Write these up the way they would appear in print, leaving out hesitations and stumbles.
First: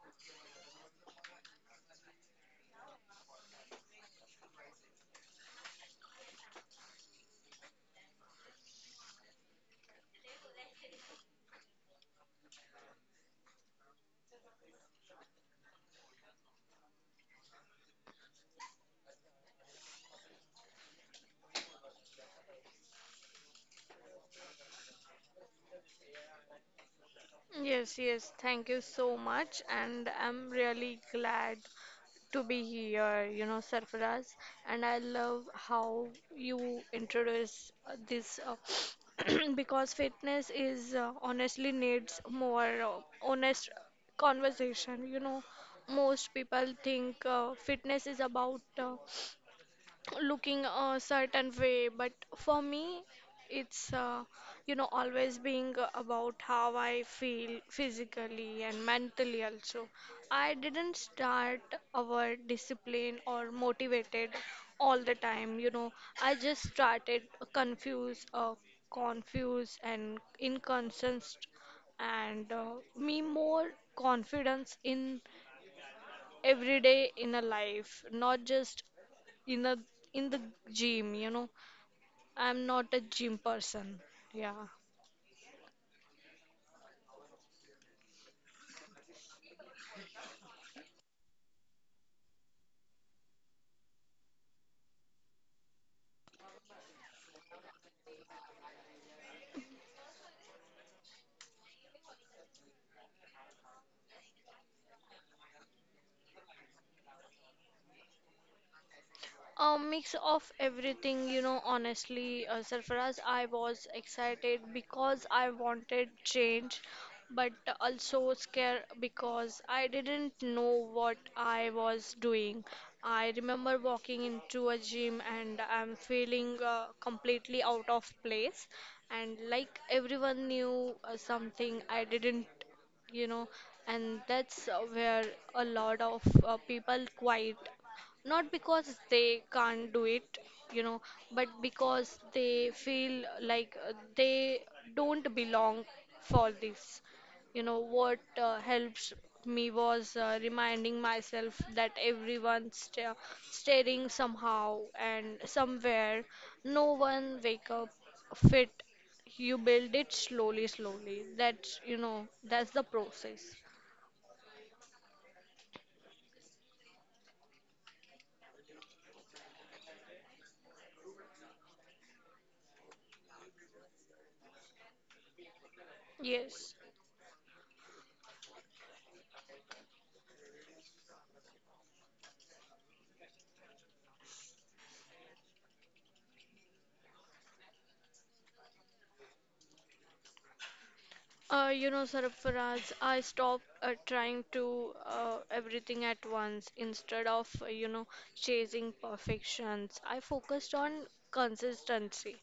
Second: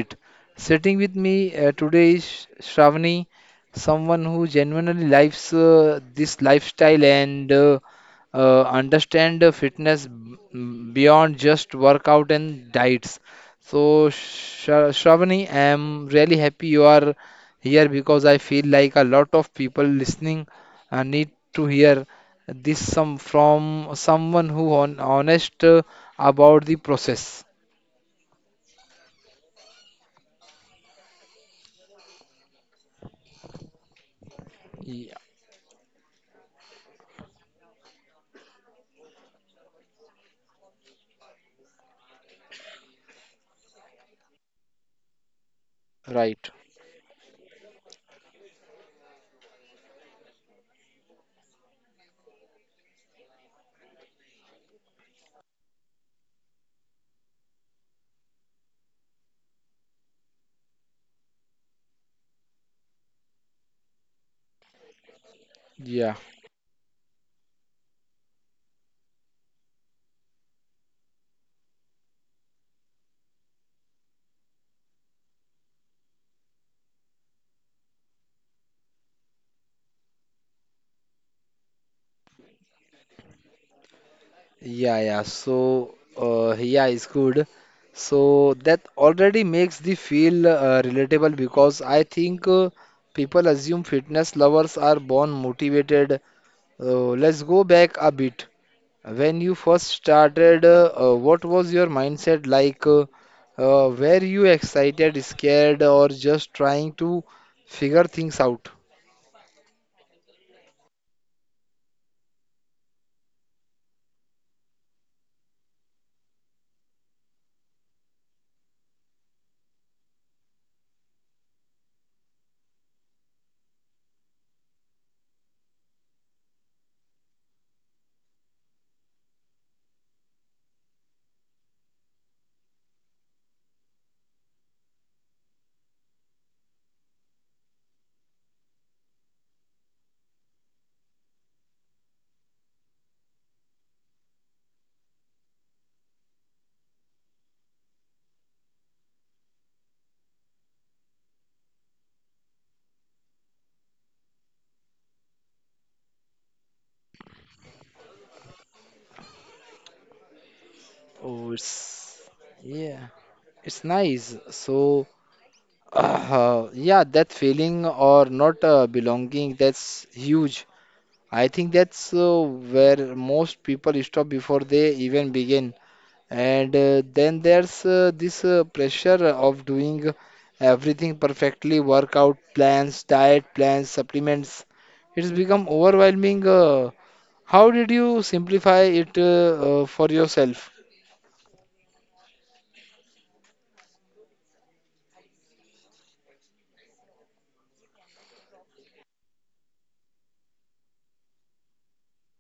it. Sitting with me today is Shravani. Someone who genuinely lives this lifestyle and understand fitness beyond just workout and diets. So, Shravani, I'm really happy you are here because I feel like a lot of people listening need to hear this some from someone who on honest about the process. Yes, yes, thank you so much, and I'm really glad to be here, you know, Sarfaraz. And I Yeah, love how you introduce this because fitness is honestly needs more honest conversation. You know, most right. people think fitness is about looking a certain way, but for me it's you know always being about how I feel physically and mentally. Also, I didn't start our discipline or motivated all the time, you know. Yeah. I just started confused confused and inconsistent, and me more confidence in everyday in a life, not just in the in the gym, you know. I'm not a gym person. Yeah. Yeah, yeah. So, yeah, it's good. So that already makes the feel relatable because I think people assume fitness lovers are born motivated. Let's go back a bit. When you first started, what was your mindset like? Were you excited, scared, or just trying to figure things out? A mix of everything, you know, honestly, Sarfaraz, I was excited because I wanted change, but also scared because I didn't know what I was doing. I remember walking into a gym and I'm feeling completely out of place, and like everyone knew something I didn't, you know. And that's where a lot of people quite. Not because they can't do it, you know, but because they feel like they don't belong for this. You know, what helps me was reminding myself that everyone's staring somehow and somewhere. No one wake up fit. You build it slowly, slowly. Oh, it's That's, you know, that's the yeah, process. it's nice. So. Yeah, that feeling or not belonging, that's huge. I think that's where most people stop before they even begin. Yes. And then there's this pressure of doing everything perfectly, workout plans, diet plans, supplements. It's become overwhelming. How did you simplify it for yourself? You know, Sarfaraz, I stopped trying to everything at once. Instead of, you know, chasing perfections, I focused on consistency.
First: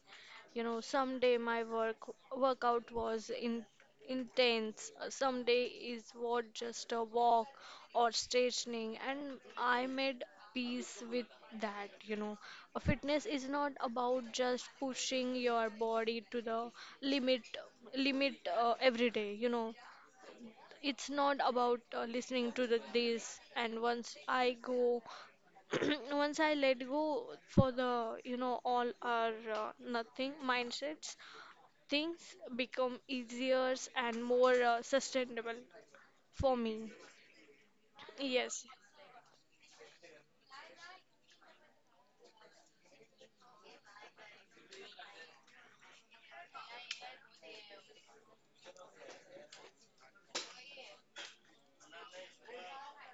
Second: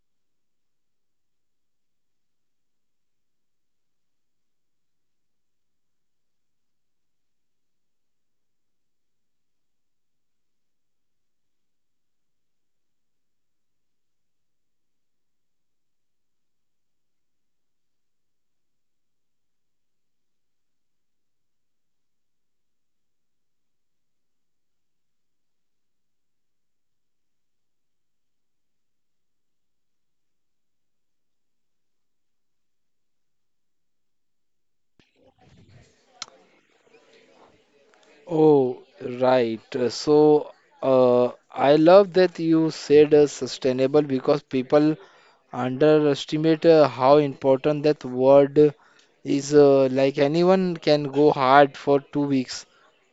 You know, someday my workout was in intense. Someday is what just a walk or stretching, and I made peace with that. You know, a fitness is not about just pushing your body to the limit, limit every day. You know, it's not about listening to the this. And once I go once I let go for the, you know, all or nothing mindsets, things become easier and more sustainable for me. Yes, Oh, right. So, I love that you said sustainable because people underestimate how important that word is. Like anyone can go hard for 2 weeks,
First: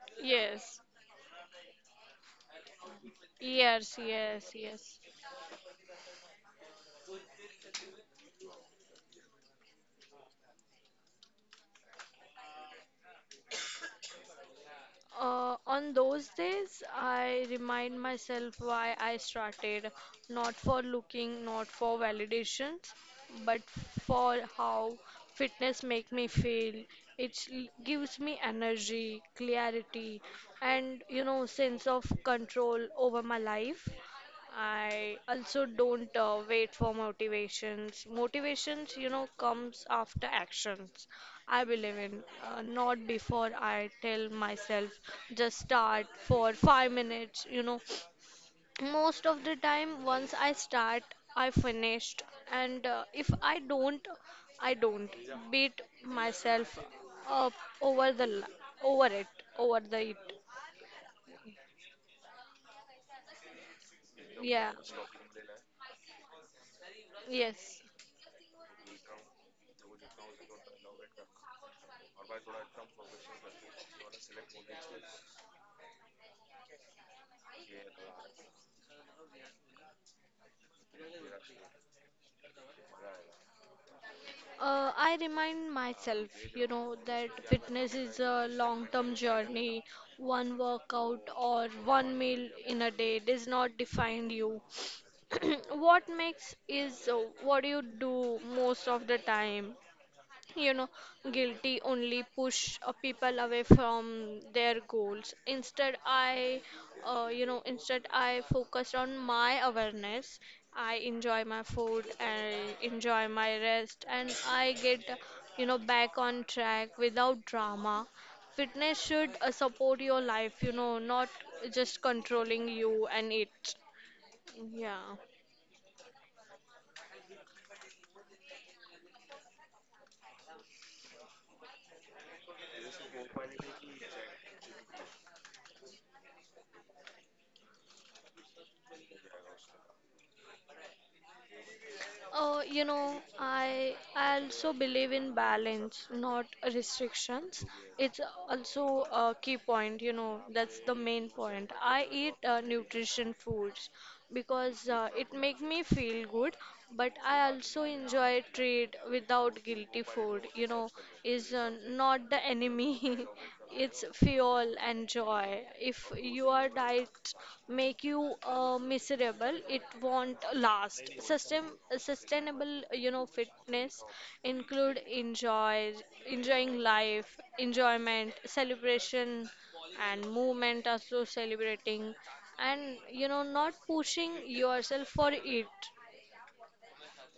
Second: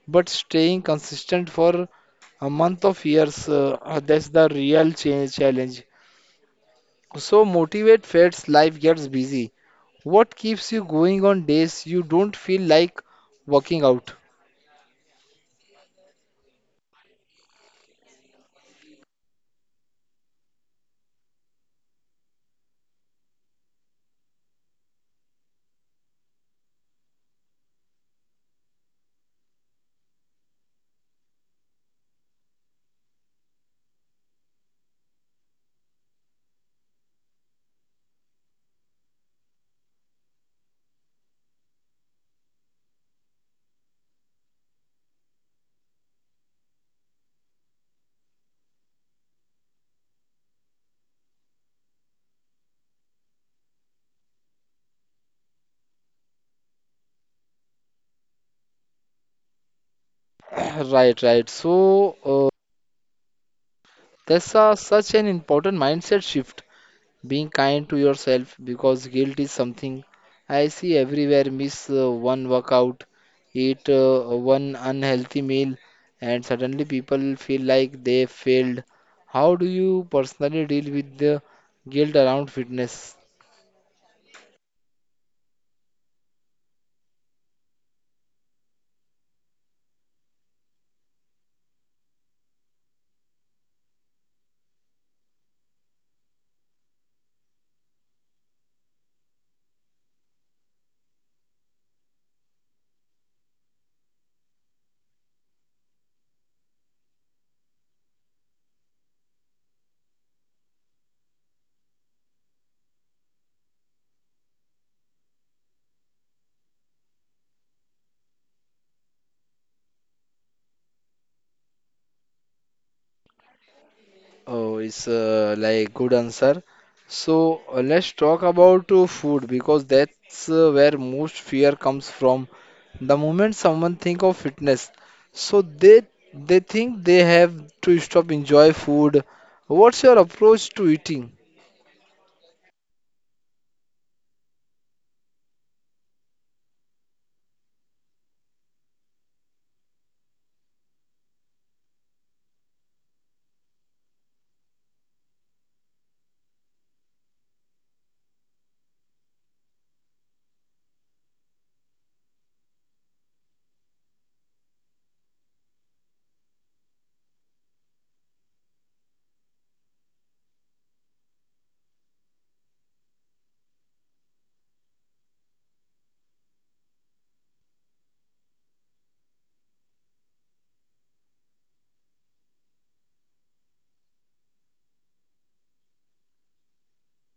but yes, staying consistent for a month of years, yes, that's the yes, real yes. change challenge. So, motivate fades, life gets busy. What keeps you going on days you don't feel like working out? On those days, I remind myself why I started, not for looking, not for validations, but for how fitness make me feel. It gives me energy, clarity, and you know, sense of control over my life. I also don't wait for motivations. Motivations, you know, comes after actions. I believe in not before I tell myself just start for 5 minutes. You know, most of the time, once I start, I finished, and if I don't, I don't beat myself up over the l- over it over the it. Right, right. So, that's Yeah, a, such an important mindset shift, being yes. kind to yourself because guilt is something I see everywhere. Miss one workout, eat one unhealthy meal, and suddenly people feel like they failed. How do you personally deal with the guilt around fitness? I remind myself, you know, that fitness is a long term journey. One workout or one meal in a day does not define you. What makes is what you do most of the time, you know. Guilty only push people away from their goals. Instead I You know, instead I focused on my awareness. I enjoy my food and enjoy my rest, and I get, you know, back on track without drama. Fitness should support your life, you know, not just controlling you and it. Oh, it's Yeah. Like good answer. So let's talk about food because that's where most fear comes from. The moment someone think of fitness, so they think they have to stop enjoy food. What's your approach to eating? You know, I also believe in balance, not restrictions. It's also a key point, you know, that's the main point. I eat nutrition foods because it makes me feel good, but I also enjoy treat without guilty. Food, you know, is not the enemy. It's fuel and joy. If your diet make you miserable, it won't last. Sustainable, you know, fitness include enjoying life, enjoyment, celebration, and movement. Also celebrating, and you know, not pushing yourself for it.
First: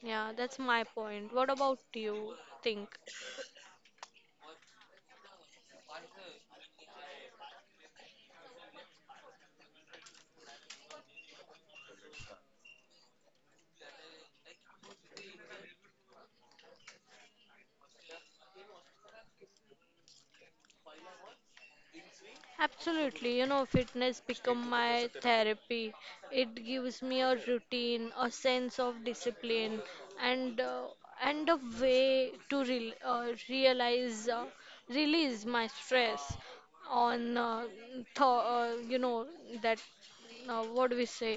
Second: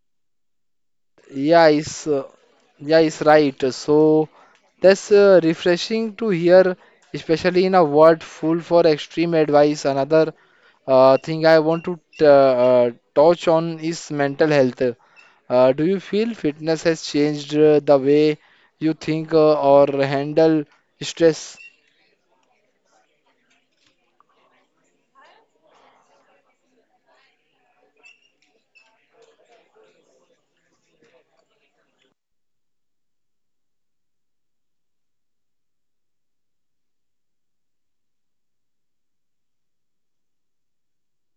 Yeah, that's my point. What Yeah, about is uh, you yeah, think? is right. So that's refreshing to hear, especially in a world full for extreme advice. Another thing I want to touch on is mental health. Do you feel fitness has changed the way you think or handle stress? Absolutely, you know, fitness become my therapy. It gives me a routine, a sense of discipline, and uh, and a way to realize release my stress on you know that what do we say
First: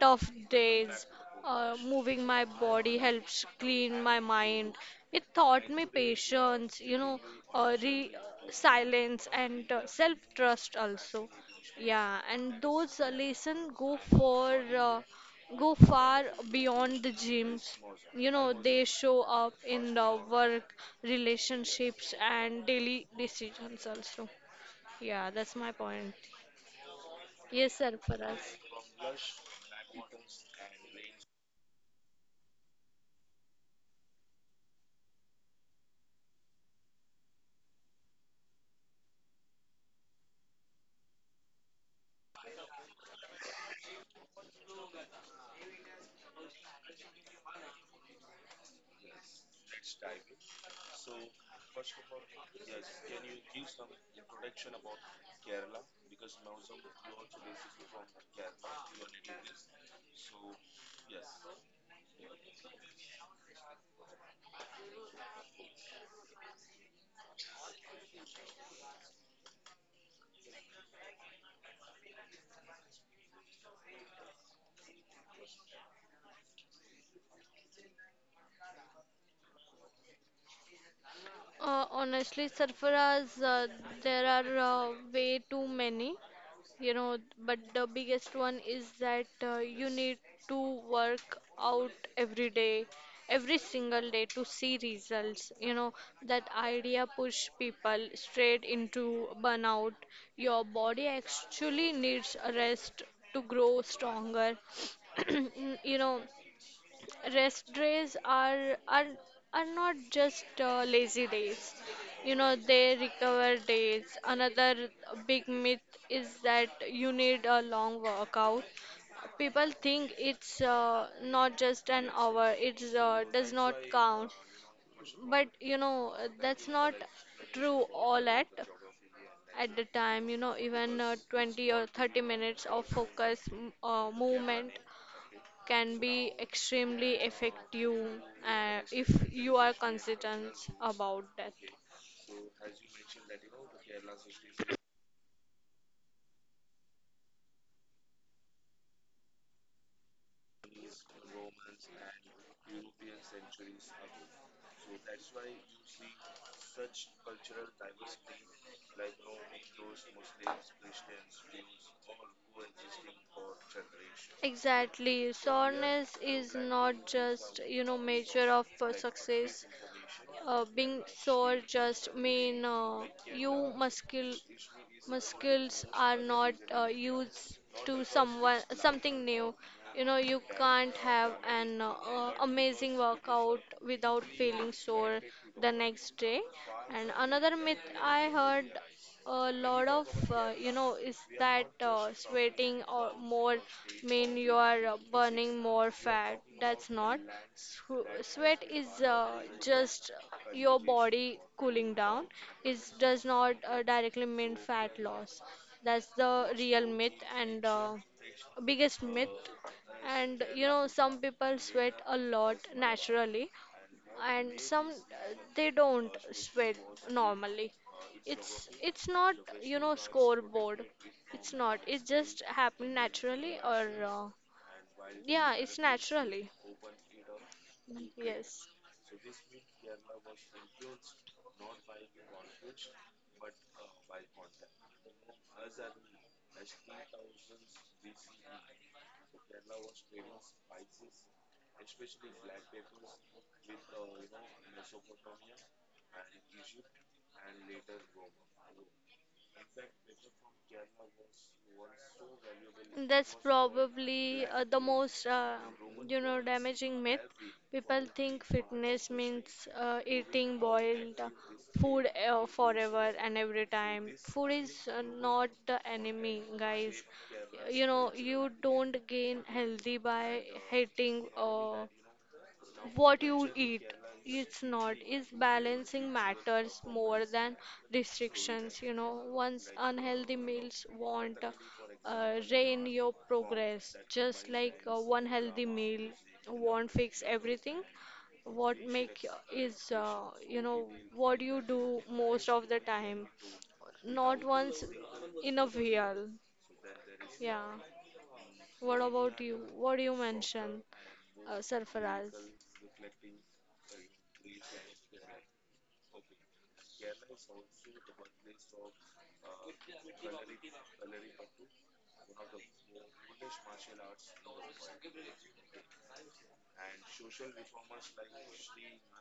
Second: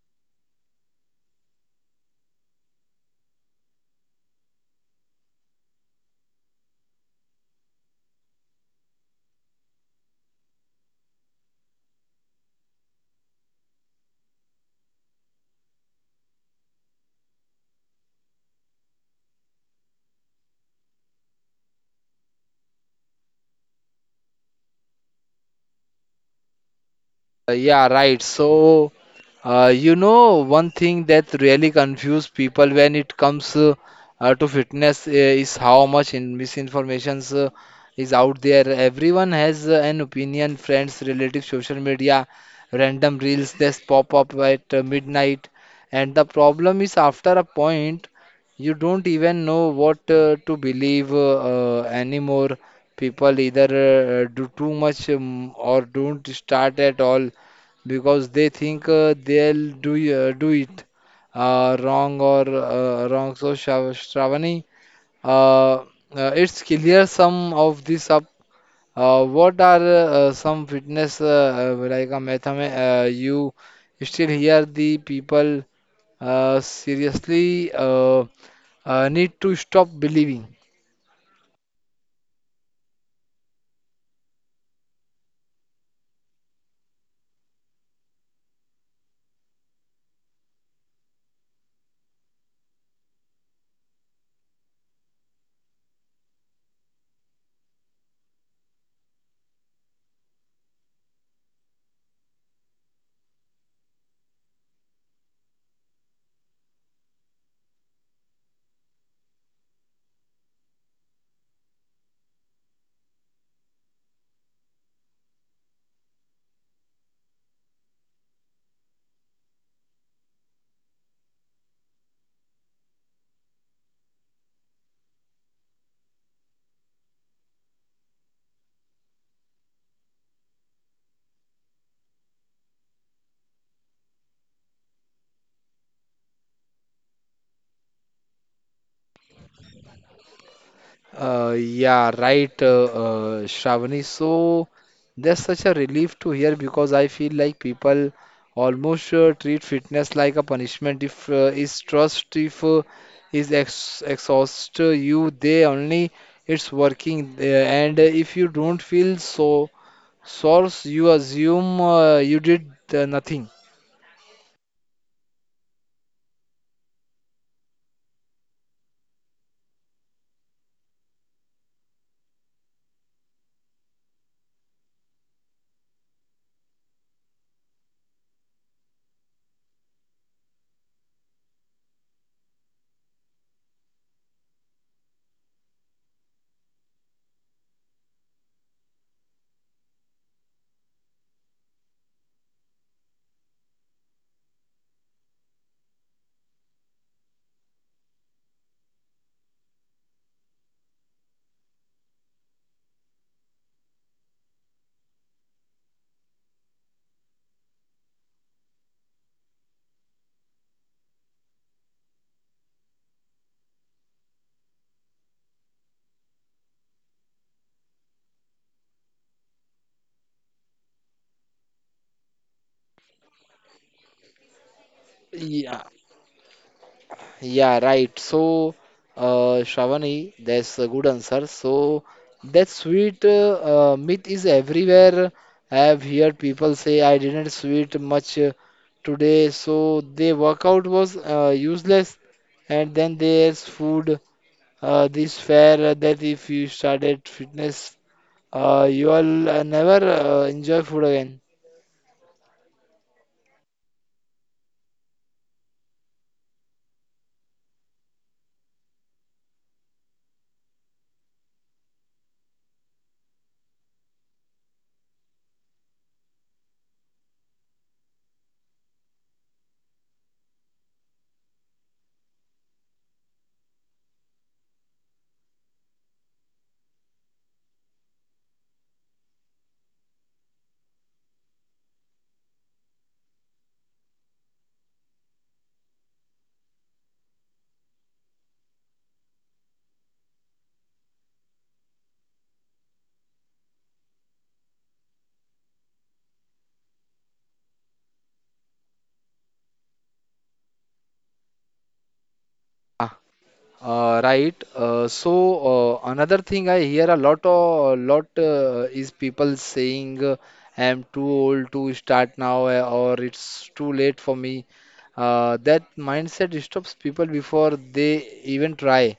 tough days, moving my body helps clean my mind. It taught me patience, you know, re silence and self-trust also. Yeah, and those lessons go far beyond the gyms. You know, they show up in the work, relationships, and daily decisions also. Yeah, that's my point. Yes, Yeah, sir, right. for us. So. You know, one thing that really confuses people when it comes to fitness is how much in misinformation is out there. Everyone has an opinion, friends, relatives, social media, random reels that pop up at midnight. And the problem is, after a point, you don't even know what to believe anymore. People either do too much or don't start at all because they think they'll do it wrong. So Shravani, uh, it's clear some of this up. What are some fitness like a mathema you still hear the people seriously need to stop believing. Honestly, Sarfaraz, there are way too many, you know, but the biggest one is that you need to work out every day, every single day to see results. You know, that idea push people straight into burnout. Your body actually needs a rest to grow stronger. You know, rest days are not just lazy days, you know, they recover days. Another big myth is that you need a long workout. People think it's not just an hour, it's does not count, but you know that's not true all at the time, you know. Even 20 or 30 minutes of focus movement can be extremely effective if you are consistent about that. Yeah, right, Shravani. So that's such a relief to hear because I feel like people almost treat fitness like a punishment. If is trust, if is ex exhaust you, they only it's working. And if you don't feel so source, you assume you did nothing. Exactly. Soreness is not just, you know, measure of success. Being sore just mean you muscles are not used to someone something new. You know, you can't have an amazing workout without feeling sore the next day. And another myth I heard a lot of you know is that sweating or more mean you are burning more fat, that's not. Sweat is just your body cooling down. It does not directly mean fat loss. That's the real myth and biggest myth. And you know some people sweat a lot naturally and some they don't sweat normally. It's not, you know, scoreboard. It's not, it just happened naturally or yeah it's Yeah, naturally. yeah, right. So, Yes, Shravani, that's a good answer. So, that sweet myth is everywhere. I have heard people say, I didn't sweet much today, so their workout was useless. And then there's food, this fare that if you started fitness, you'll never enjoy food again. that's probably the most you know damaging myth. People think fitness means eating boiled food forever and every time. Food is not the enemy, guys. You know, you don't gain healthy by hating what you eat. It's not. It's balancing matters more than restrictions, you know. Once unhealthy meals won't rein your progress, just like one healthy meal won't fix everything. What make is you know, what you do most of the time, not once in a while. Yeah. What about you? What do you mention, Sarfaraz? Right. So another thing I hear a lot, is people saying, "I am too old to start now," or "It's too late for me." That mindset stops people before they even try.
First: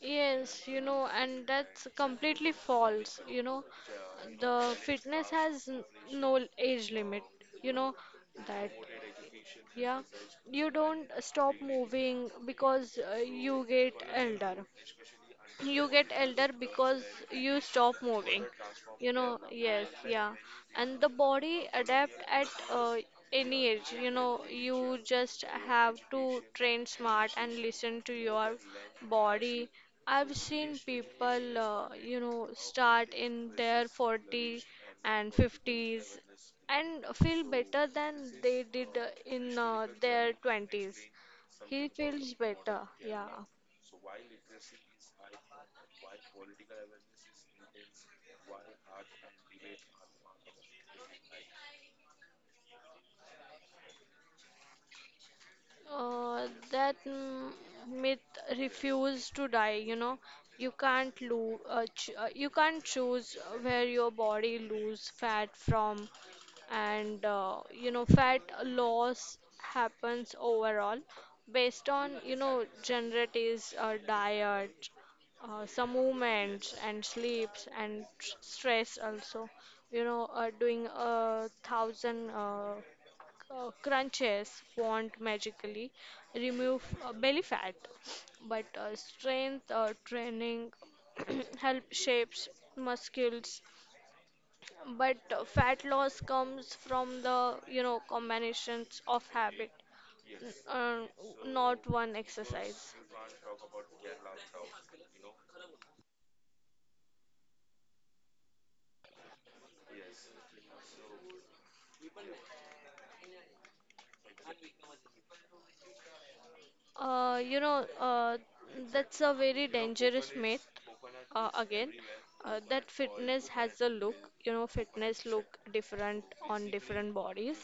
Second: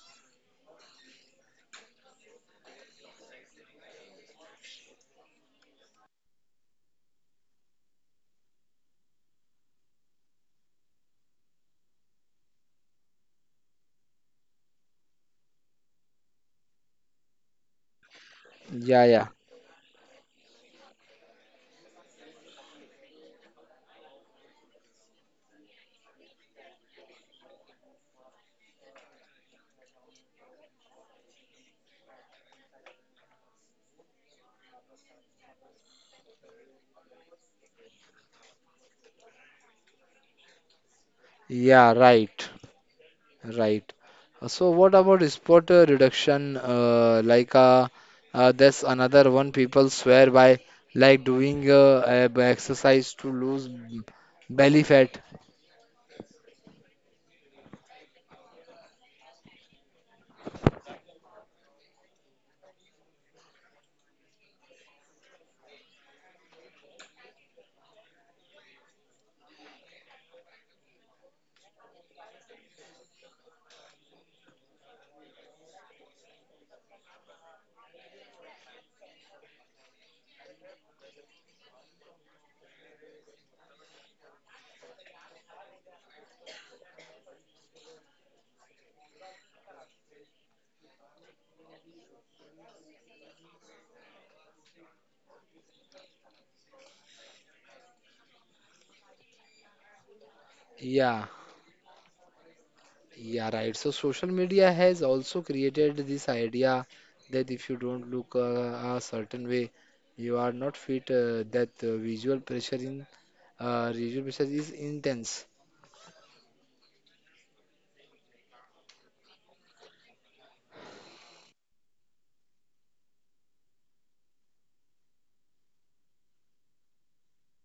Yes, you know, and that's completely false. You know, the fitness has no age limit. You know that. Yeah, you don't stop moving because you get elder. You get elder because you stop moving, Yeah, you yeah, know. Yes, yeah. And the body adapt at any age, you know. You just have to train smart and listen to your body. I've seen people you know start in their 40 and 50s and feel better than they did in their 20s. He yeah. feels Right, better, yeah. right. So what about spot reduction? That's another one people swear by, like doing exercise to lose belly fat. That myth refuse to die, you know. You can't lose, ch you can't choose where your body lose fat from, and you know, fat loss happens overall based on, you know, genetics, diet, some movements and sleeps and stress also. You know, doing a thousand crunches won't magically remove belly fat, but strength training help shapes muscles. But fat loss comes from the you know combinations of habit, uh, Yeah, not one exercise. yeah, right. So social media has also created this idea that if you don't look a certain way, you are not fit. That visual pressure in Visual pressure is intense. You know, that's a very dangerous myth again. Uh, that fitness has a look, you know, fitness look different on different bodies.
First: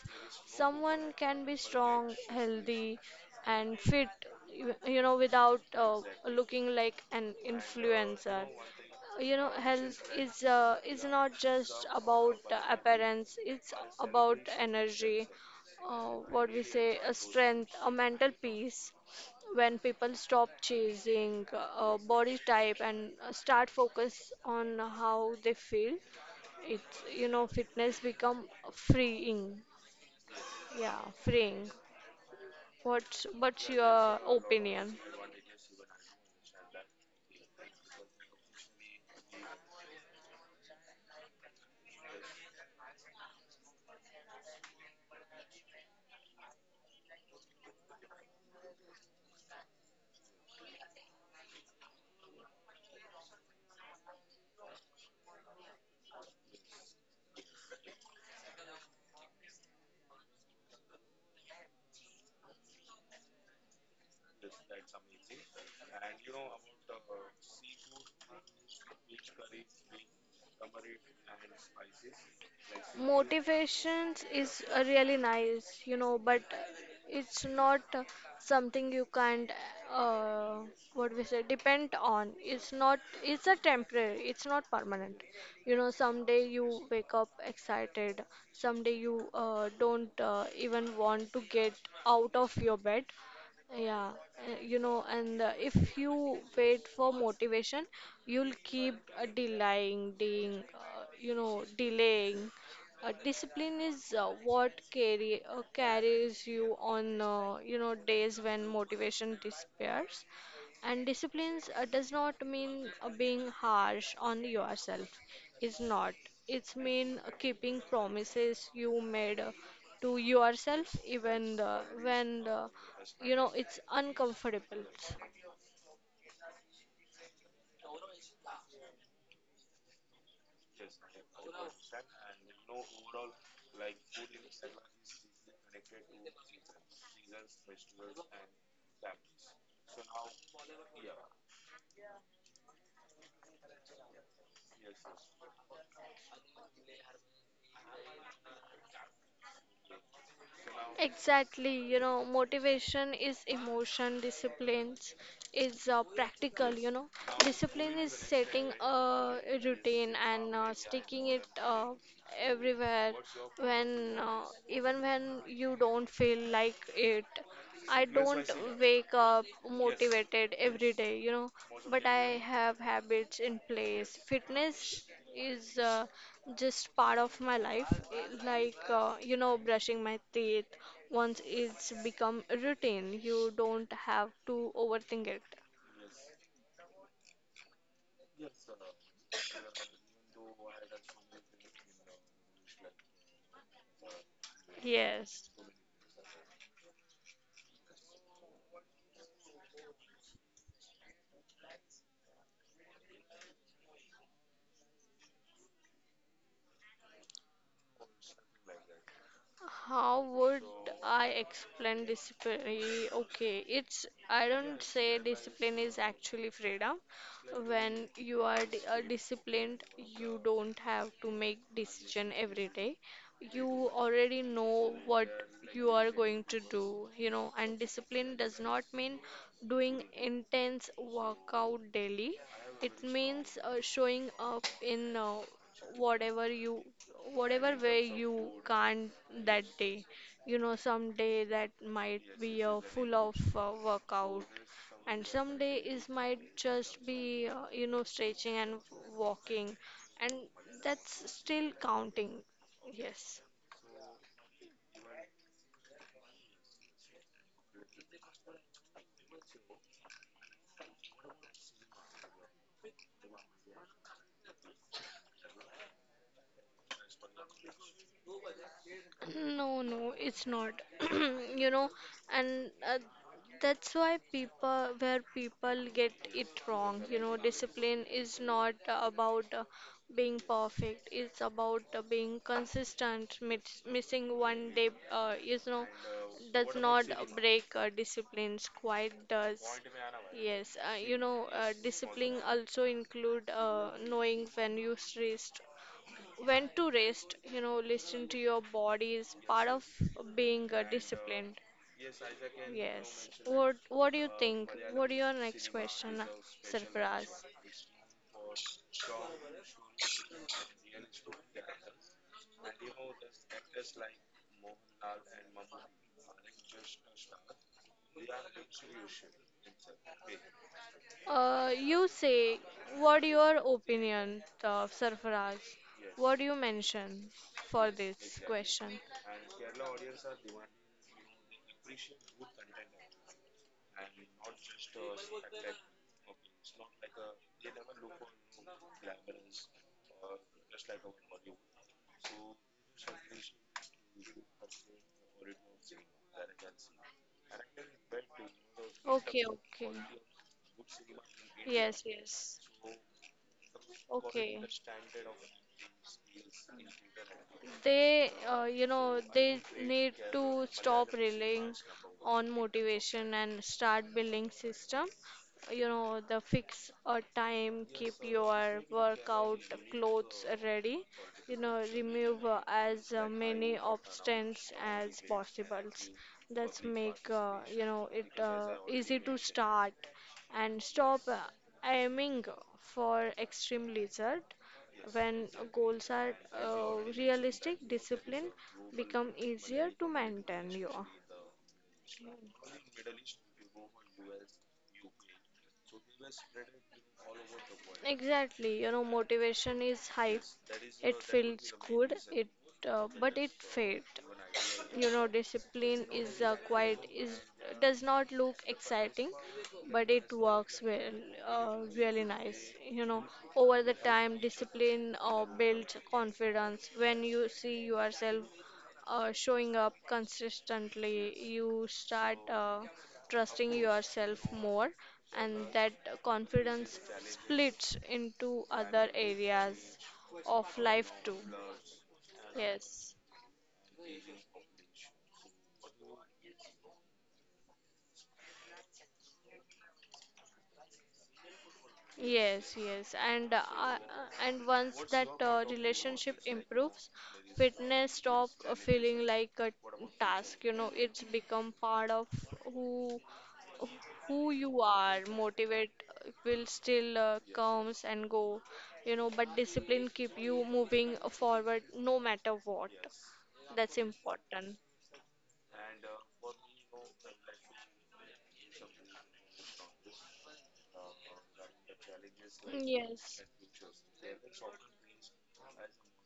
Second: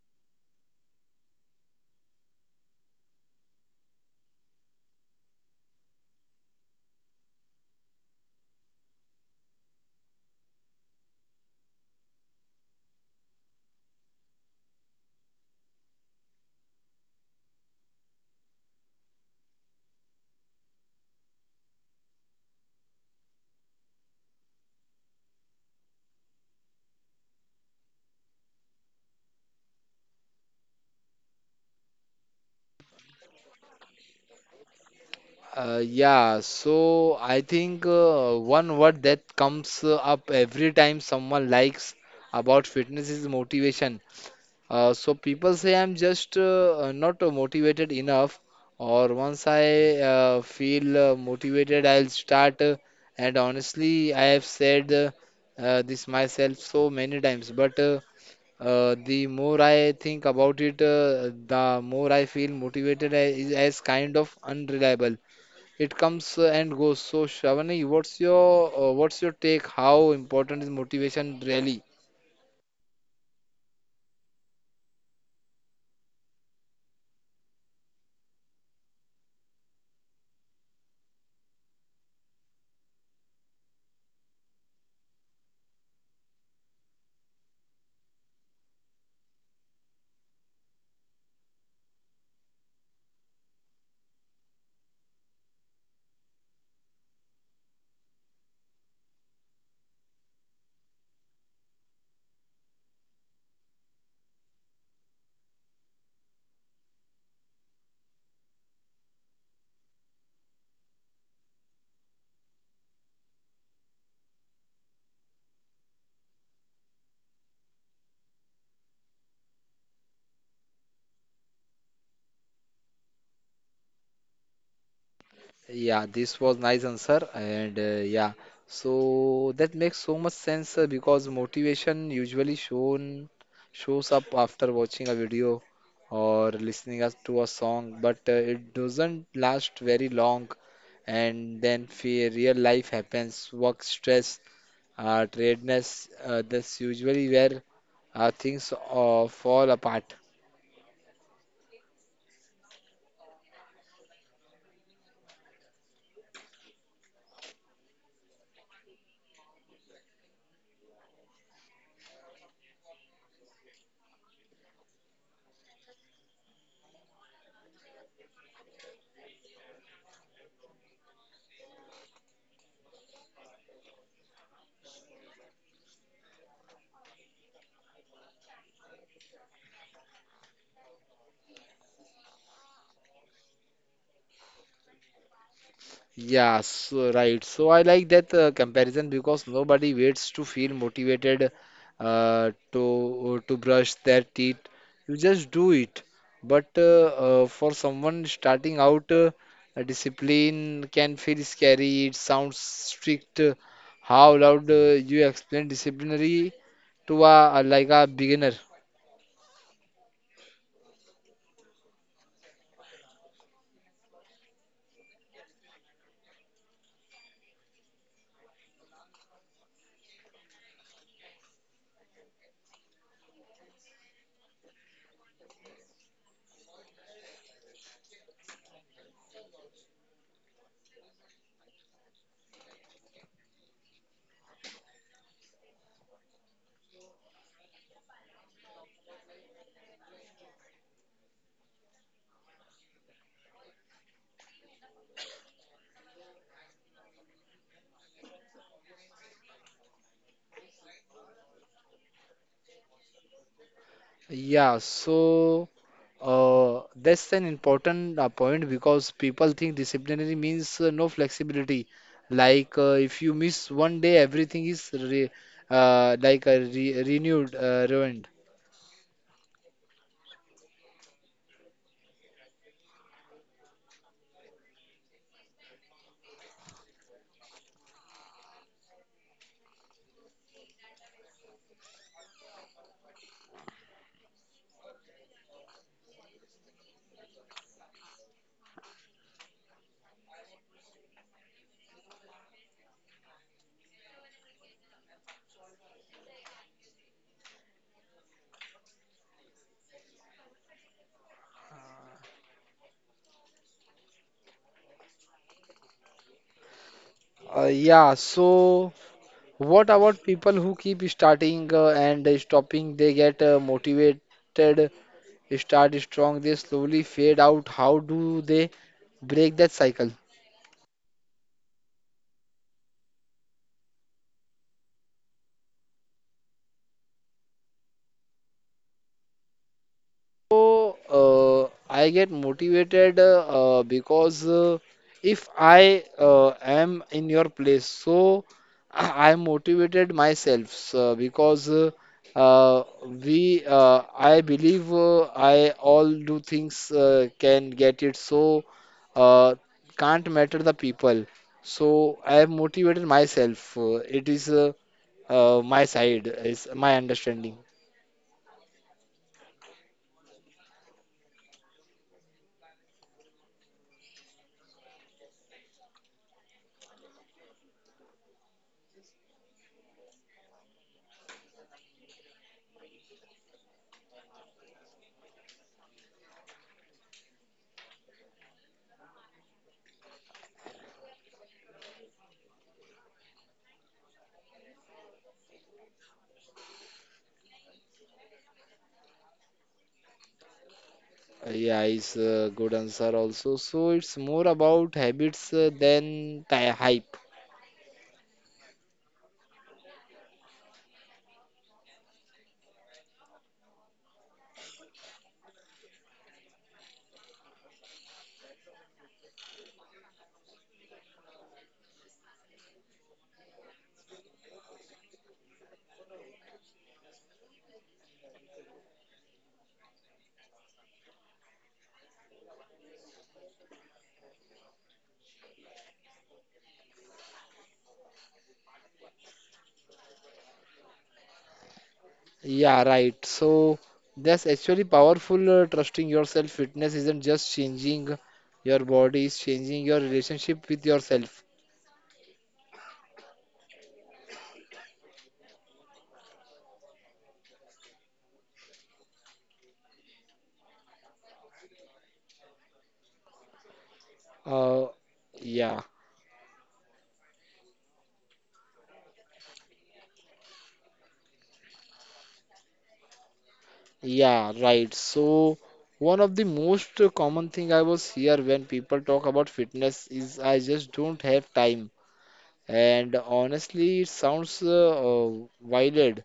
Someone can be strong healthy and fit, you know, without looking like an influencer. You know, health is not just about appearance, it's about energy, what we say, a strength, a mental peace. When people stop chasing body type and start focus on how they feel, it's you know fitness become freeing. Yeah, freeing. What's your opinion? Yeah, so I think one word that comes up every time someone likes about fitness is motivation. So people say I'm just not motivated enough, or once I feel motivated, I'll start. And honestly, I have said this myself so many times, but the more I think about it, the more I feel motivated is as kind of unreliable. It comes and goes. So, Shravani, what's your take? How important is motivation really? Motivations is really nice, you know, but it's not something you can't, uh, what we say, depend on. It's not, it's a temporary, it's not permanent. You know, someday you wake up excited, someday you don't even want to get out of your bed. Yeah, you know, and if you wait for motivation, you'll keep delaying, delaying, you know, delaying. Discipline is what carry carries you on, you know, days when motivation disappears. And disciplines does not mean being harsh on yourself. It's not. It's mean keeping promises you made to yourself even when you know it's uncomfortable. Yeah, this was nice answer, and yeah, so that makes so much sense because motivation usually shown shows up after watching a video or listening us to a song, but it doesn't last very long, and then fear, real life happens, work stress, tiredness. That's usually where things fall apart. Exactly, you know, motivation is emotion, disciplines is practical, you know. Discipline is setting a routine and sticking it everywhere when even when you don't feel like it. I don't wake up motivated every day, but I have habits in place. Fitness is just part of my life, eh, like, brushing my teeth. Once it's become a routine, you don't have to overthink it. Yeah, so right. So I like that comparison because nobody waits to feel motivated to brush their teeth. You just yes do it. But for someone starting out, a discipline can feel scary. It sounds strict. How loud you explain disciplinary to a like a beginner? How would I explain discipline? Okay, it's, I don't say, discipline is actually freedom. When you are disciplined, you don't have to make decision every day. You already know what you are going to do, and discipline does not mean doing intense workout daily. It means showing up in whatever you whatever way you can't that day. Some day that might be a full of workout, and some day is might just be stretching and walking, and that's still counting. Yes Yeah, so that's an important point because people think disciplinary means no flexibility. Like if you miss one day, everything is re like re renewed, ruined. No, no, it's not. You know, and that's why where people get it wrong. You know, discipline is not about being perfect. It's about being consistent. Missing one day, is no, does not break disciplines. Quite does. Yes, discipline also include knowing when you rest, when to rest. You know, listen to your body is part of being disciplined. Yes. What do you think? What your next question, Sarfaraz? Yeah, so what about people who keep starting and stopping? They get motivated, start strong, they slowly fade out. How do they break that cycle? You say, what your opinion, Sarfaraz? What do you mention for this question? So, I get motivated because if I am in your place, so I motivated myself so because uh, we uh, I believe I all do things can get it. So Okay, uh, okay. can't matter the people. So Yes, I have yes. motivated myself. It is Okay. My side is my understanding. They need to stop relying on motivation and start building system. You know, the fix a time, keep your workout clothes ready. You know, remove as many obstacles as possible. That's make, it easy to start and stop. Aiming for extreme result when goals are realistic, discipline become easier to maintain, you are. Yeah, it's a good answer also. So it's more about habits than hype. Exactly, you know, motivation is hype. It feels good, it but it fades. You know, discipline is quite is does not look exciting, but it works well, really nice. You know, over the time, discipline builds confidence. When you see yourself showing up consistently, you start trusting yourself more, and that confidence splits into other areas of life too. Yeah, Yes. right. So that's actually powerful. Trusting yourself, fitness isn't just changing your body, it's changing your relationship with yourself. Yes, yes, and once that relationship improves, fitness stop feeling like a task. It's become part of who who you Uh, are. yeah, Motivate will still comes and go, but discipline keep you moving forward no matter what. That's yeah, important. right. So one of the most common thing I was here when people talk about fitness is I just don't have time. And honestly, it sounds wild.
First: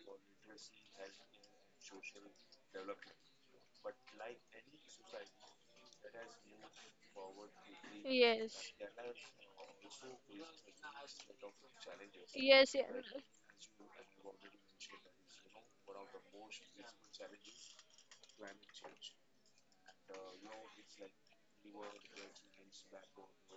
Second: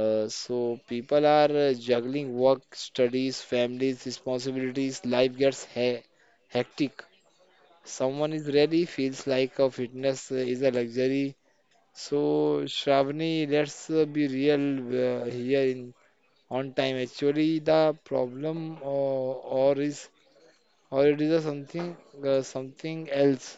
So people are juggling work, Yes studies, families, responsibilities. Life gets he hectic. Someone is Yes. really feels like a fitness is a luxury. So Yes, yeah. Shravani, let's be real here in on time. Actually, the problem or is or it is a something something else.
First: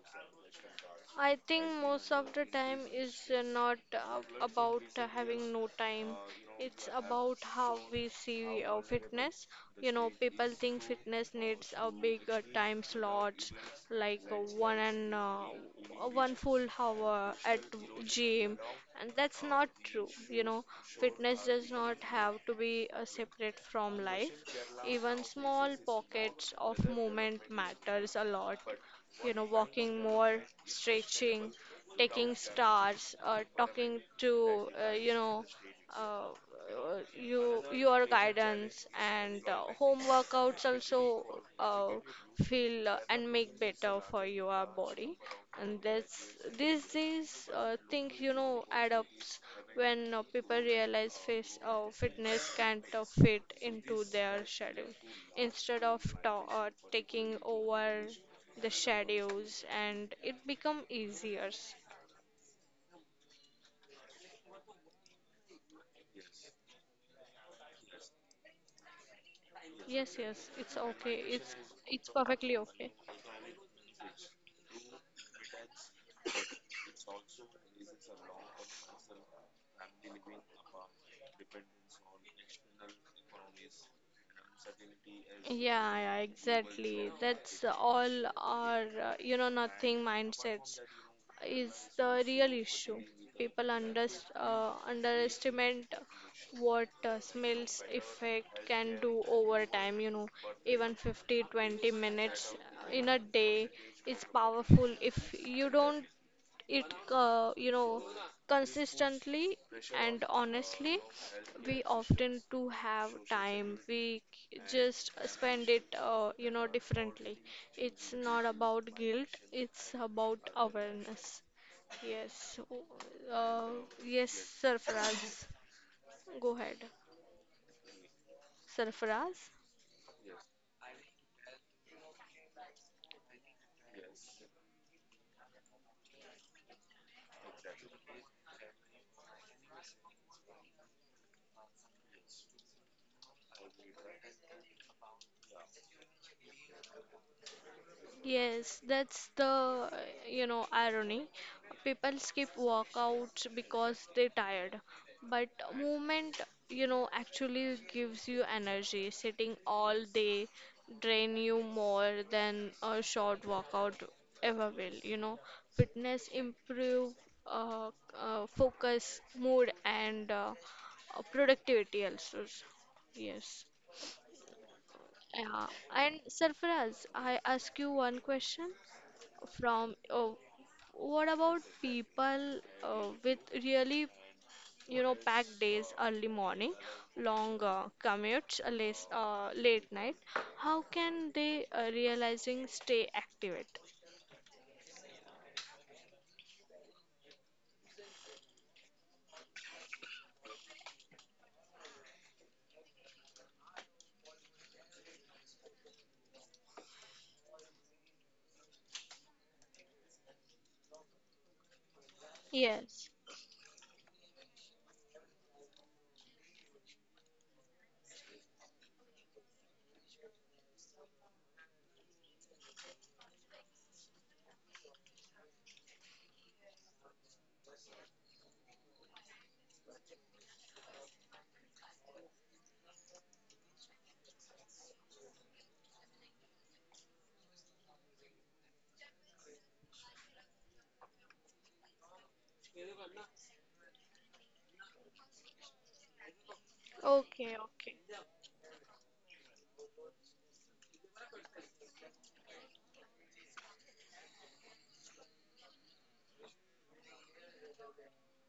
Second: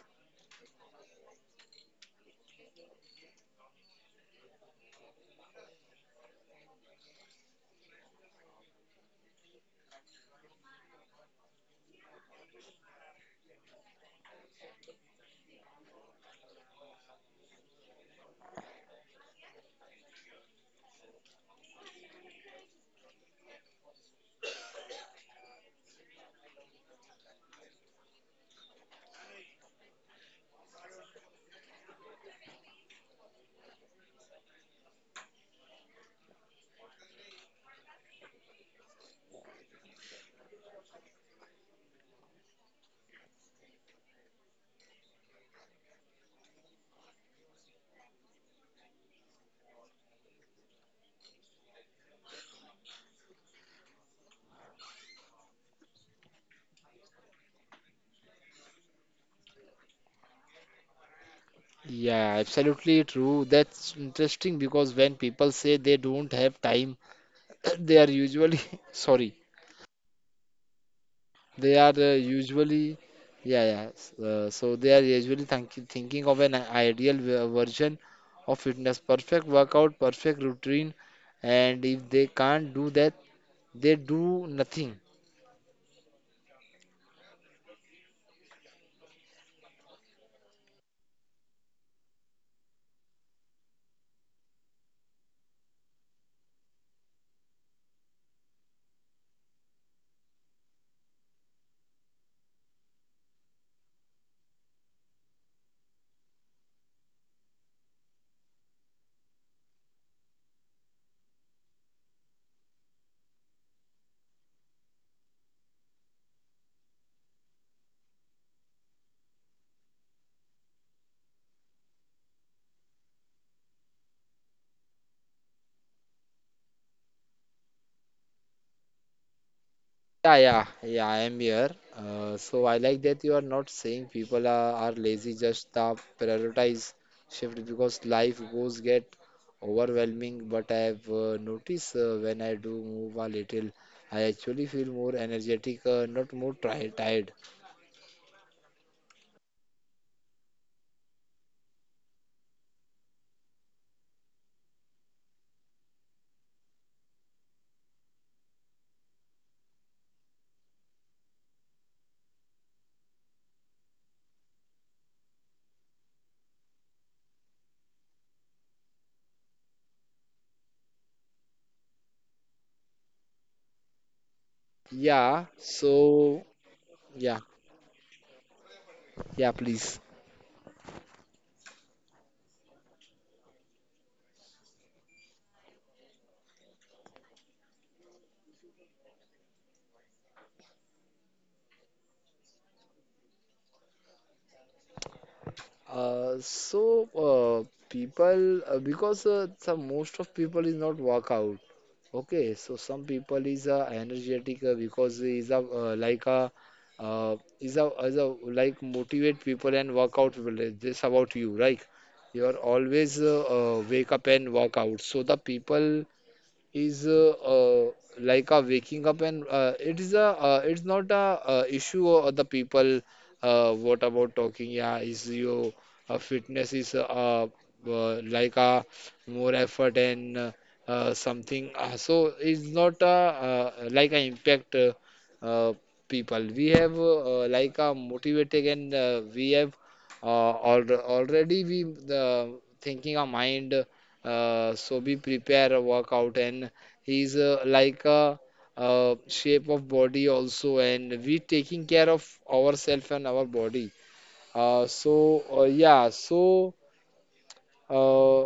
I think most of the time is not about having no time. It's about how we see fitness. You know, people think fitness needs a big time slots, like one and uh, one full hour at gym, and that's not true. You know, fitness does not have to be separate from life. Even small pockets of movement matters a lot. You know, walking more, stretching, taking stars, or talking to, uh, you your guidance, and home workouts also uh, feel and make better for your body. And that's, these things, you know, add ups. When people realize, fitness can't fit into their schedule instead of taking over the shadows, and it become easier. Yeah, absolutely true. That's interesting because when people say they don't have time, they are usually sorry. Yes, yes, it's okay. They are It's perfectly usually, okay. yeah, yeah. So they are usually think, thinking of an ideal version of fitness, perfect workout, perfect routine, and if they can't do that, they do nothing. Yeah, yeah, exactly. That's all our nothing mindsets is the real issue. People underestimate what smells effect can do over time. You know, even 50 20 minutes in a day is powerful if you don't it, consistently. And honestly, we often do have time. We just spend it differently. It's not about guilt, it's about awareness. Yes. Uh, yes, Sarfaraz, go ahead, Sarfaraz. Yeah, yeah, yeah, I am here. So I like that you are not saying people are lazy, just the prioritize shift because life goes get overwhelming. But I have noticed when I do move a little, I actually feel more energetic, not more tri tired. Yes, that's the, you know, irony. People skip workouts because they're tired. But movement, you know, actually gives you energy. Sitting all day drain you more than a short workout ever will, you know. Fitness improve uh, focus, mood, and productivity also. Yes. Yeah, Yeah. And so Sarfaraz, I yeah, ask you one question yeah, from, please. oh, what about people with really, you know, packed days? Early morning, long commutes, late night, how can they realizing stay activate? So uh, people because some most of people is not workout. Okay, so some people is energetic because is a uh, is a is a like motivate people and workout people. This about you, right? You are Yes. always wake up and work out. So the people is like a waking up and it is a it's not a issue of the people what about talking yeah is your fitness is like a more effort and something so it's not a, like an impact uh, people we have like a motivated and we have al already we uh, thinking our mind so we prepare a workout and he's Okay, okay. like a, shape of body also and we taking care of ourselves and our body. Yeah, so. Uh,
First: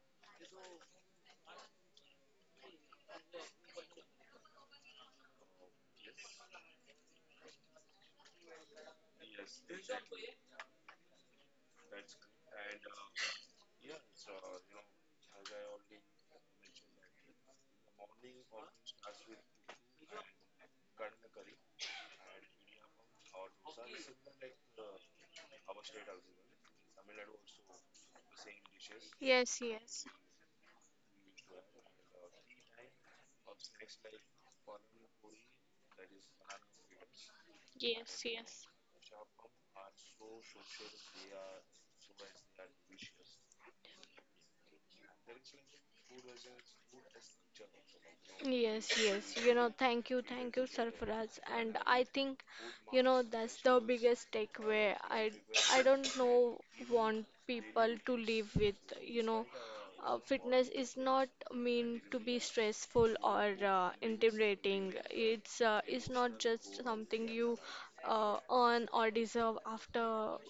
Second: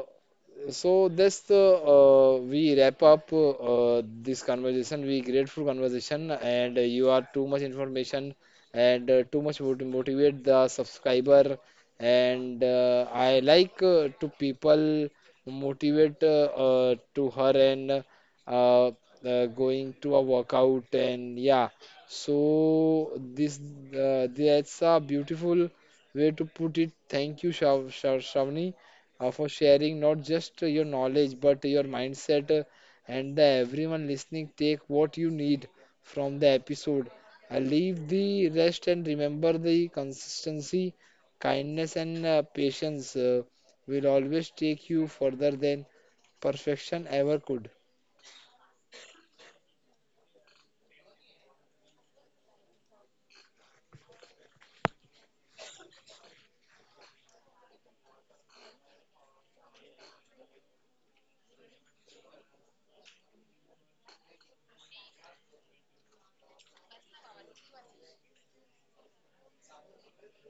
so that's the we wrap up this conversation. We grateful conversation, and you are too much information and too much motivate the subscriber. And I like to people motivate to her and uh, uh, going to a workout and yeah. So this that's a beautiful way to put it. Thank you, Shavni for Yes, sharing yes. not just your knowledge but your mindset. And everyone listening, take what you need from the episode. Leave Yes, the yes. rest and remember the consistency, kindness, and patience will always take you further than perfection ever could. Yes, yes. You know, thank you, Sarfaraz. And I think, you know, that's the biggest takeaway. I don't know want people to live with. You know, fitness is not mean to be stressful or intimidating. It's not just something you earn or deserve after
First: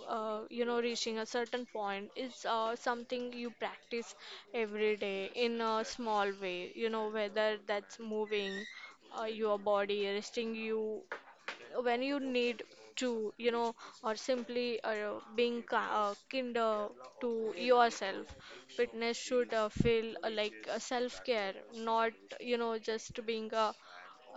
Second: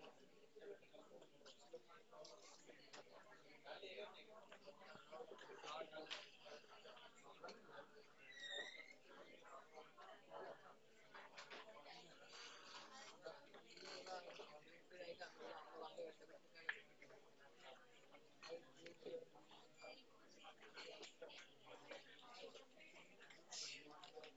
reaching a certain point. It's something you practice every day in a small way. You know, whether that's moving your body, resting you when you need to, you know, or simply being ki kinder to yourself. Fitness should feel like self care, not, you know, just being a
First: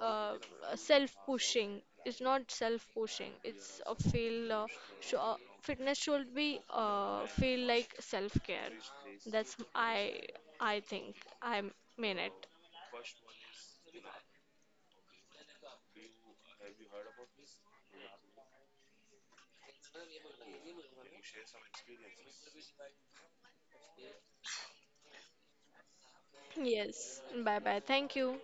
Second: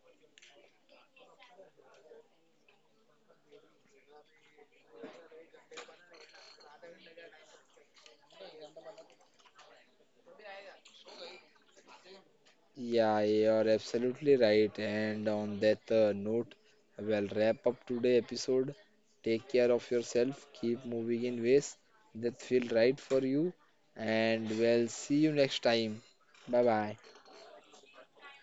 uh, self pushing. It's not self pushing, it's a feel sh- fitness should be feel like self care. That's I think I mean it. Yeah, you're absolutely right. And on that note, we'll wrap up today episode. Take care of yourself. Keep moving in ways that feel right for you. And we'll see you next time. Bye bye. Yes, bye bye, thank you.